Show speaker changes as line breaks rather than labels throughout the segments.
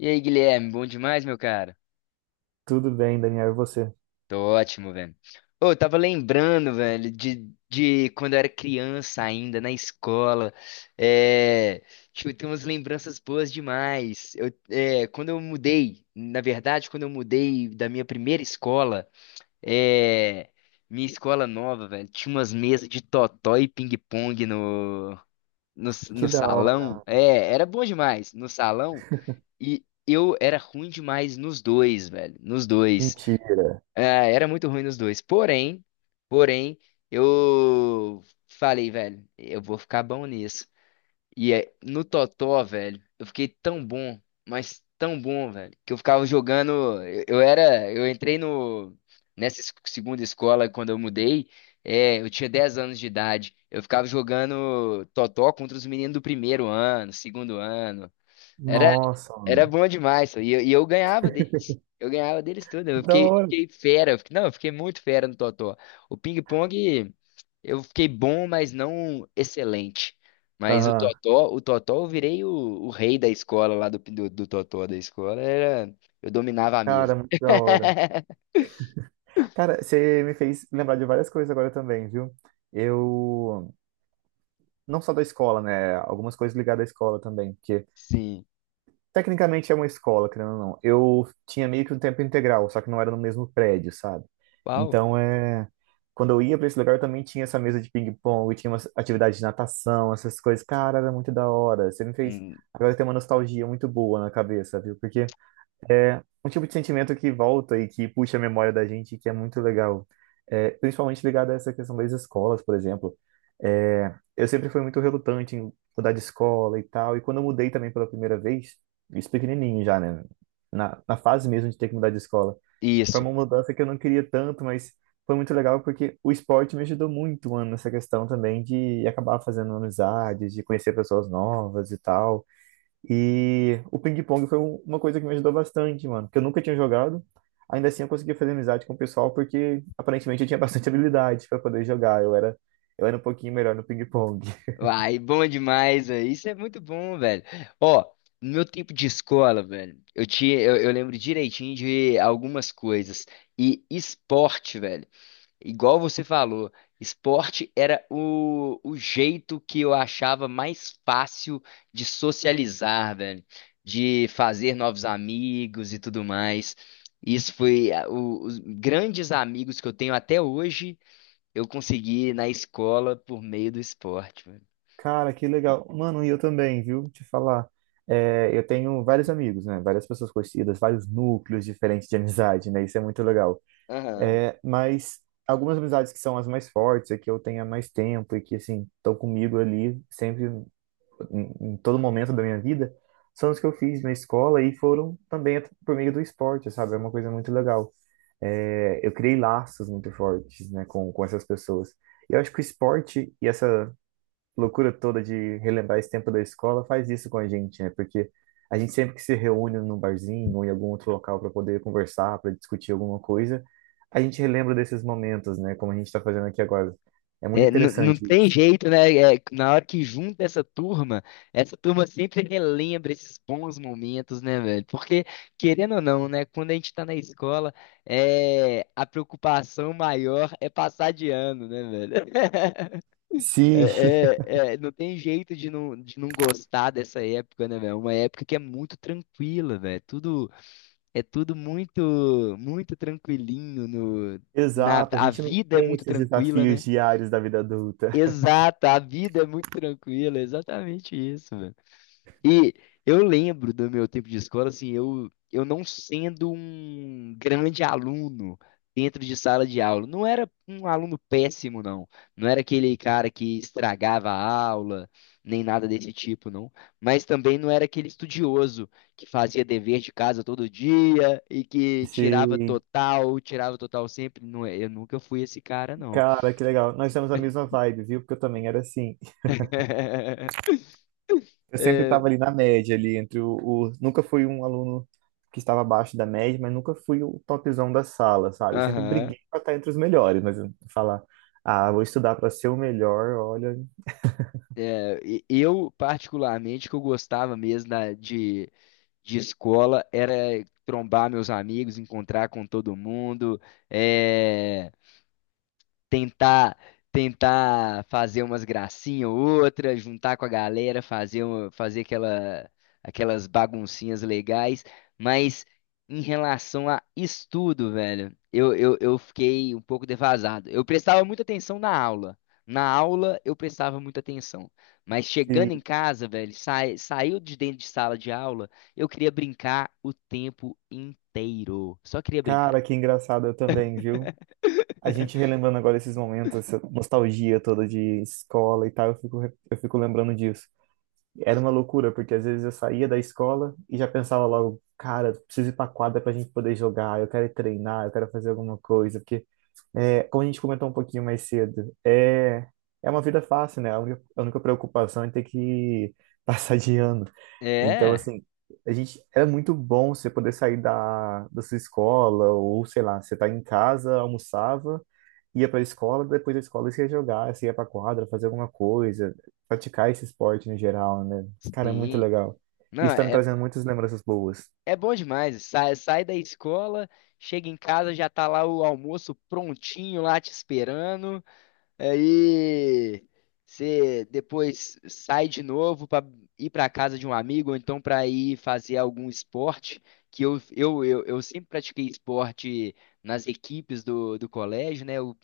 E aí, Guilherme, bom demais, meu cara?
Tudo bem, Daniel, e você?
Tô ótimo, velho. Ô, eu tava lembrando, velho, de quando eu era criança ainda, na escola. É, tipo, tem umas lembranças boas demais. Quando eu mudei, na verdade, quando eu mudei da minha primeira escola, é, minha escola nova, velho, tinha umas mesas de totó e ping-pong
Que
no
da hora,
salão.
mano.
É, era bom demais. No salão. E eu era ruim demais nos dois, velho. Nos dois.
Mentira.
Ah, era muito ruim nos dois. Porém, eu falei, velho, eu vou ficar bom nisso. E é, no Totó, velho, eu fiquei tão bom, mas tão bom, velho, que eu ficava jogando. Eu era. Eu entrei no. Nessa segunda escola, quando eu mudei, eu tinha 10 anos de idade. Eu ficava jogando Totó contra os meninos do primeiro ano, segundo ano. Era,
Nossa,
era
mano.
bom demais, pô. E eu ganhava deles. Eu ganhava deles tudo.
Que da
Eu
hora.
fiquei fera. Eu fiquei muito fera no totó. O ping-pong, eu fiquei bom, mas não excelente. Mas o
Aham.
totó, eu virei o rei da escola lá do totó da escola. Eu dominava a mesa.
Cara, muito da hora. Cara, você me fez lembrar de várias coisas agora também, viu? Eu, não só da escola, né? Algumas coisas ligadas à escola também, porque
Sim.
tecnicamente é uma escola, querendo ou não. Eu tinha meio que um tempo integral, só que não era no mesmo prédio, sabe?
Uau.
Então é. Quando eu ia pra esse lugar, eu também tinha essa mesa de ping-pong, tinha umas atividades de natação, essas coisas. Cara, era muito da hora. Você me fez.
Hum,
Agora tem uma nostalgia muito boa na cabeça, viu? Porque é um tipo de sentimento que volta e que puxa a memória da gente, e que é muito legal. É, principalmente ligado a essa questão das escolas, por exemplo. É, eu sempre fui muito relutante em mudar de escola e tal, e quando eu mudei também pela primeira vez, isso pequenininho já, né? Na fase mesmo de ter que mudar de escola. Foi
isso.
uma mudança que eu não queria tanto, mas foi muito legal porque o esporte me ajudou muito, mano, nessa questão também de acabar fazendo amizades, de conhecer pessoas novas e tal. E o ping-pong foi uma coisa que me ajudou bastante, mano, porque eu nunca tinha jogado. Ainda assim, eu consegui fazer amizade com o pessoal porque aparentemente eu tinha bastante habilidade para poder jogar. Eu era um pouquinho melhor no ping-pong.
Uai, bom demais, velho. Isso é muito bom, velho. Ó, no meu tempo de escola, velho, eu lembro direitinho de algumas coisas. E esporte, velho, igual você falou, esporte era o jeito que eu achava mais fácil de socializar, velho, de fazer novos amigos e tudo mais. Os grandes amigos que eu tenho até hoje, eu consegui na escola por meio do esporte.
Cara, que legal. Mano, e eu também, viu? Te falar. É, eu tenho vários amigos, né? Várias pessoas conhecidas, vários núcleos diferentes de amizade, né? Isso é muito legal.
Aham.
É, mas algumas amizades que são as mais fortes, é que eu tenho há mais tempo e que, assim, estão comigo ali sempre em todo momento da minha vida são os que eu fiz na escola e foram também por meio do esporte, sabe? É uma coisa muito legal. É, eu criei laços muito fortes, né, com essas pessoas. E eu acho que o esporte e essa loucura toda de relembrar esse tempo da escola faz isso com a gente, né? Porque a gente sempre que se reúne num barzinho ou em algum outro local para poder conversar, para discutir alguma coisa, a gente relembra desses momentos, né? Como a gente está fazendo aqui agora. É muito
É, não
interessante
tem
isso.
jeito, né? É, na hora que junta essa turma sempre relembra esses bons momentos, né, velho? Porque, querendo ou não, né? Quando a gente tá na escola, é, a preocupação maior é passar de ano, né, velho?
Sim.
Não tem jeito de de não gostar dessa época, né, velho? É uma época que é muito tranquila, velho. É tudo muito, muito tranquilinho, no, na,
Exato, a
a
gente não
vida é
tem
muito
esses
tranquila,
desafios
né?
diários da vida adulta.
Exato, a vida é muito tranquila, é exatamente isso, mano. E eu lembro do meu tempo de escola, assim, eu não sendo um grande aluno dentro de sala de aula. Não era um aluno péssimo, não. Não era aquele cara que estragava a aula, nem nada desse tipo, não. Mas também não era aquele estudioso que fazia dever de casa todo dia e que
Sim,
tirava total sempre. Não, é, eu nunca fui esse cara, não.
cara, que legal. Nós temos a mesma vibe, viu? Porque eu também era assim. Eu sempre
É.
estava ali na média, ali entre nunca fui um aluno que estava abaixo da média, mas nunca fui o topzão da sala, sabe? Eu sempre
Aham.
briguei para estar entre os melhores, mas eu falar, ah, vou estudar para ser o melhor, olha.
É, eu, particularmente, que eu gostava mesmo de escola era trombar meus amigos, encontrar com todo mundo. eh, tentar tentar fazer umas gracinhas ou outra, juntar com a galera, fazer aquelas baguncinhas legais, mas em relação a estudo, velho, eu fiquei um pouco defasado. Eu prestava muita atenção na aula. Na aula eu prestava muita atenção, mas chegando em
E,
casa, velho, saiu de dentro de sala de aula, eu queria brincar o tempo inteiro. Só queria brincar.
cara, que engraçado eu também, viu? A gente relembrando agora esses momentos, essa nostalgia toda de escola e tal, eu fico lembrando disso. Era uma loucura, porque às vezes eu saía da escola e já pensava logo, cara, preciso ir pra quadra pra gente poder jogar, eu quero ir treinar, eu quero fazer alguma coisa, porque, é, como a gente comentou um pouquinho mais cedo, é, é uma vida fácil, né? A única preocupação é ter que passar de ano. Então,
É,
assim, a gente, é muito bom você poder sair da sua escola, ou sei lá, você tá em casa, almoçava, ia para a escola, depois da escola você ia jogar, você ia para quadra, fazer alguma coisa, praticar esse esporte no geral, né? Cara, é muito
sim.
legal.
Não,
Isso tá me trazendo muitas lembranças boas.
é bom demais. Sai da escola, chega em casa, já tá lá o almoço prontinho lá te esperando. Aí você depois sai de novo pra ir pra casa de um amigo, ou então pra ir fazer algum esporte. Que eu, eu sempre pratiquei esporte nas equipes do colégio, né? Eu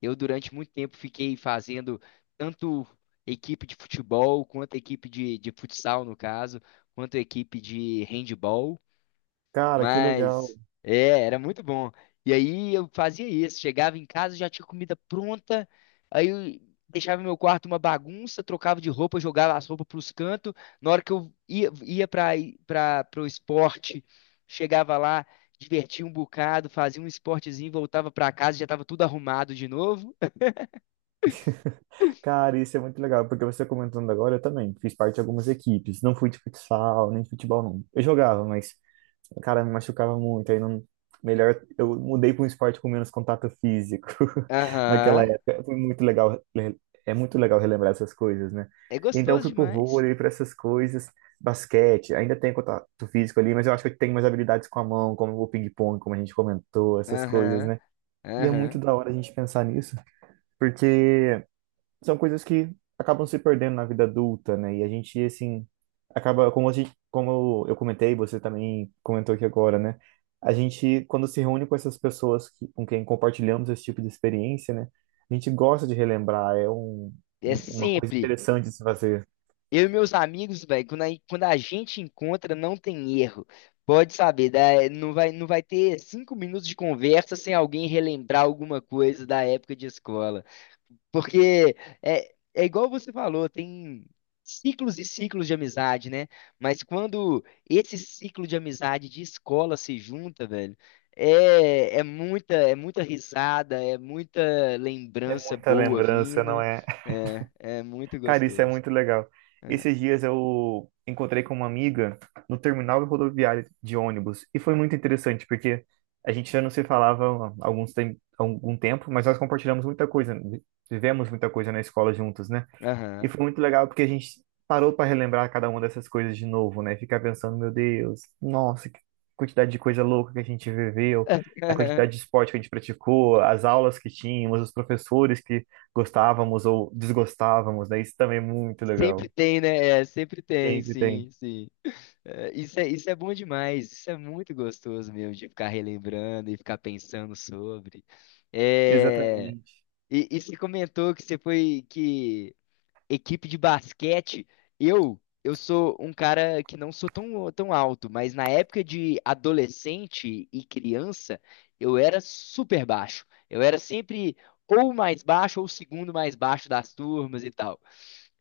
eu, Durante muito tempo, fiquei fazendo tanto equipe de futebol, quanto equipe de futsal, no caso, quanto equipe de handball,
Cara, que legal.
mas é, era muito bom. E aí eu fazia isso, chegava em casa, já tinha comida pronta, aí eu deixava meu quarto uma bagunça, trocava de roupa, jogava as roupas para os cantos. Na hora que ia para o esporte, chegava lá, divertia um bocado, fazia um esportezinho, voltava para casa, já estava tudo arrumado de novo.
Cara, isso é muito legal, porque você comentando agora, eu também fiz parte de algumas equipes. Não fui de futsal, nem de futebol, não. Eu jogava, mas cara, me machucava muito, aí não... Melhor, eu mudei para um esporte com menos contato físico naquela
Aham.
época. Foi muito legal, é muito legal relembrar essas coisas, né?
É
Então eu
gostoso
fui pro
demais.
vôlei, para essas coisas, basquete, ainda tem contato físico ali, mas eu acho que eu tenho mais habilidades com a mão, como o ping-pong, como a gente comentou, essas coisas,
Aham.
né? E é muito
Aham.
da hora a gente pensar nisso, porque são coisas que acabam se perdendo na vida adulta, né? E a gente, assim, acaba, como a gente, como eu comentei, você também comentou aqui agora, né? A gente, quando se reúne com essas pessoas que, com quem compartilhamos esse tipo de experiência, né? A gente gosta de relembrar, é
É
uma coisa
sempre.
interessante de se fazer.
Eu e meus amigos, velho, quando a gente encontra, não tem erro. Pode saber, não vai ter 5 minutos de conversa sem alguém relembrar alguma coisa da época de escola. Porque é igual você falou, tem ciclos e ciclos de amizade, né? Mas quando esse ciclo de amizade de escola se junta, velho, é muita risada, é muita
É
lembrança
muita
boa
lembrança, não
vindo.
é?
É, é muito
Cara, isso é
gostoso.
muito legal.
É.
Esses dias eu encontrei com uma amiga no terminal rodoviário de ônibus e foi muito interessante porque a gente já não se falava há algum tempo, mas nós compartilhamos muita coisa, vivemos muita coisa na escola juntos, né? E
Aham.
foi muito legal porque a gente parou para relembrar cada uma dessas coisas de novo, né? Ficar pensando, meu Deus, nossa, que quantidade de coisa louca que a gente viveu, a quantidade de esporte que a gente praticou, as aulas que tínhamos, os professores que gostávamos ou desgostávamos, né? Isso também é muito
Sempre
legal.
tem, né? É, sempre tem,
Sempre tem.
sim, sim. É, isso é bom demais, isso é muito gostoso mesmo, de ficar relembrando e ficar pensando sobre. É,
Exatamente.
e você comentou que você foi que equipe de basquete, eu eu sou um cara que não sou tão, tão alto, mas na época de adolescente e criança, eu era super baixo. Eu era sempre ou mais baixo ou o segundo mais baixo das turmas e tal.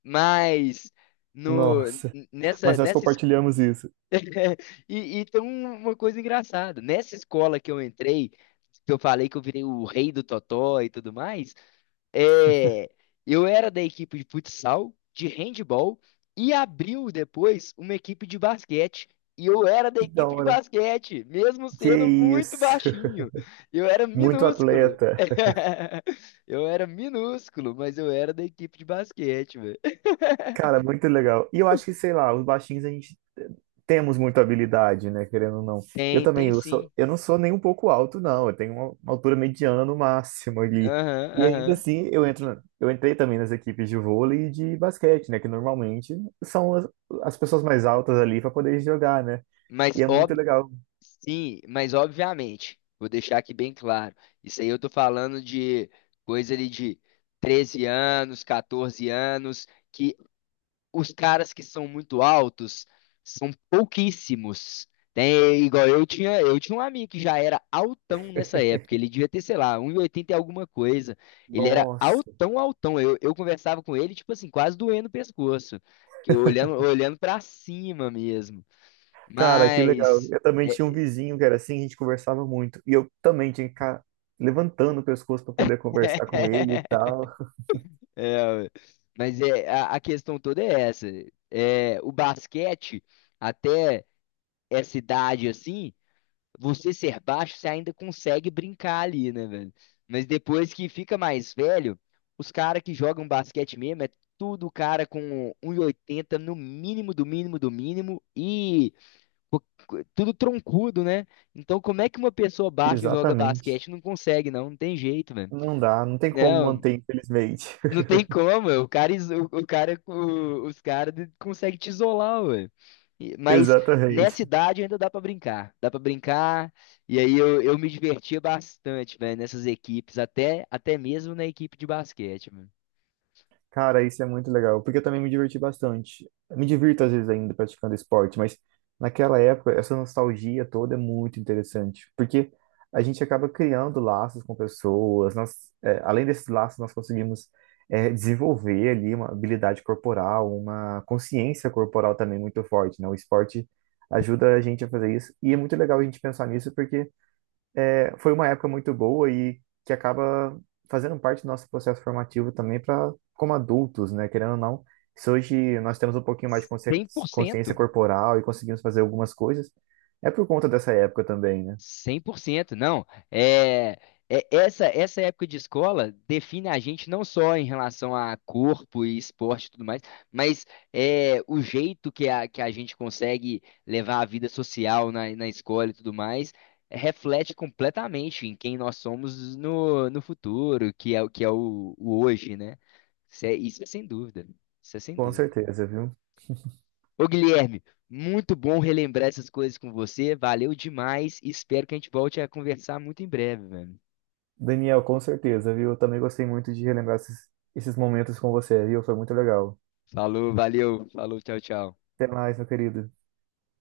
Mas no,
Nossa,
nessa,
mas nós
nessa
compartilhamos isso.
E tem uma coisa engraçada. Nessa escola que eu entrei, que eu falei que eu virei o rei do totó e tudo mais, é, eu era da equipe de futsal, de handball, e abriu depois uma equipe de basquete. E eu era da
Que da
equipe de
hora.
basquete, mesmo
Que
sendo muito
isso.
baixinho. Eu era
Muito
minúsculo.
atleta.
Eu era minúsculo, mas eu era da equipe de basquete, velho.
Cara, muito legal. E eu acho que, sei lá, os baixinhos a gente temos muita habilidade, né? Querendo ou não.
Tem, tem sim.
Eu não sou nem um pouco alto, não. Eu tenho uma altura mediana no máximo ali.
Aham,
E ainda
aham.
assim, eu entrei também nas equipes de vôlei e de basquete, né? Que normalmente são as pessoas mais altas ali para poder jogar, né? E
Mas
é muito
óbvio.
legal.
Sim, mas obviamente, vou deixar aqui bem claro. Isso aí eu tô falando de coisa ali de 13 anos, 14 anos, que os caras que são muito altos são pouquíssimos. Tem, igual eu tinha um amigo que já era altão nessa época, ele devia ter, sei lá, 1,80 e oitenta e alguma coisa. Ele era
Nossa,
altão, altão. Eu conversava com ele, tipo assim, quase doendo o pescoço, que eu olhando, olhando para cima mesmo.
cara, que legal.
Mas
Eu também tinha um vizinho que era assim, a gente conversava muito. E eu também tinha que ficar levantando o pescoço para poder conversar com ele e tal.
É, mas a questão toda é essa. É, o basquete, até essa idade assim, você ser baixo, você ainda consegue brincar ali, né, velho? Mas depois que fica mais velho, os caras que jogam basquete mesmo é tudo cara com 1,80 no mínimo do mínimo do mínimo e co- tudo troncudo, né? Então como é que uma pessoa baixa joga
Exatamente.
basquete não consegue, não? Não tem jeito, velho.
Não dá, não tem como
Não,
manter, infelizmente.
não tem como, o cara, iso- o cara, o- os caras conseguem te isolar, ué. Mas
Exatamente.
nessa idade ainda dá pra brincar, dá pra brincar. E aí eu me divertia bastante, velho, nessas equipes, até mesmo na equipe de basquete, mano.
Cara, isso é muito legal, porque eu também me diverti bastante. Me divirto às vezes ainda praticando esporte, mas naquela época, essa nostalgia toda é muito interessante, porque a gente acaba criando laços com pessoas, nós, é, além desses laços, nós conseguimos é, desenvolver ali uma habilidade corporal, uma consciência corporal também muito forte, né? O esporte ajuda a gente a fazer isso, e é muito legal a gente pensar nisso, porque foi uma época muito boa e que acaba fazendo parte do nosso processo formativo também para como adultos, né? Querendo ou não, se hoje nós temos um pouquinho mais de consciência
100%.
corporal e conseguimos fazer algumas coisas, é por conta dessa época também, né?
Cem por cento não. É, essa época de escola define a gente não só em relação a corpo e esporte e tudo mais, mas é, o jeito que que a gente consegue levar a vida social na escola e tudo mais reflete completamente em quem nós somos no futuro, o que é o hoje, né? Isso é sem dúvida. Isso é sem
Com
dúvida.
certeza, viu?
Ô Guilherme, muito bom relembrar essas coisas com você. Valeu demais. Espero que a gente volte a conversar muito em breve, velho.
Daniel, com certeza, viu? Eu também gostei muito de relembrar esses, esses momentos com você, viu? Foi muito legal.
Falou, valeu, falou, tchau, tchau.
Até mais, meu querido.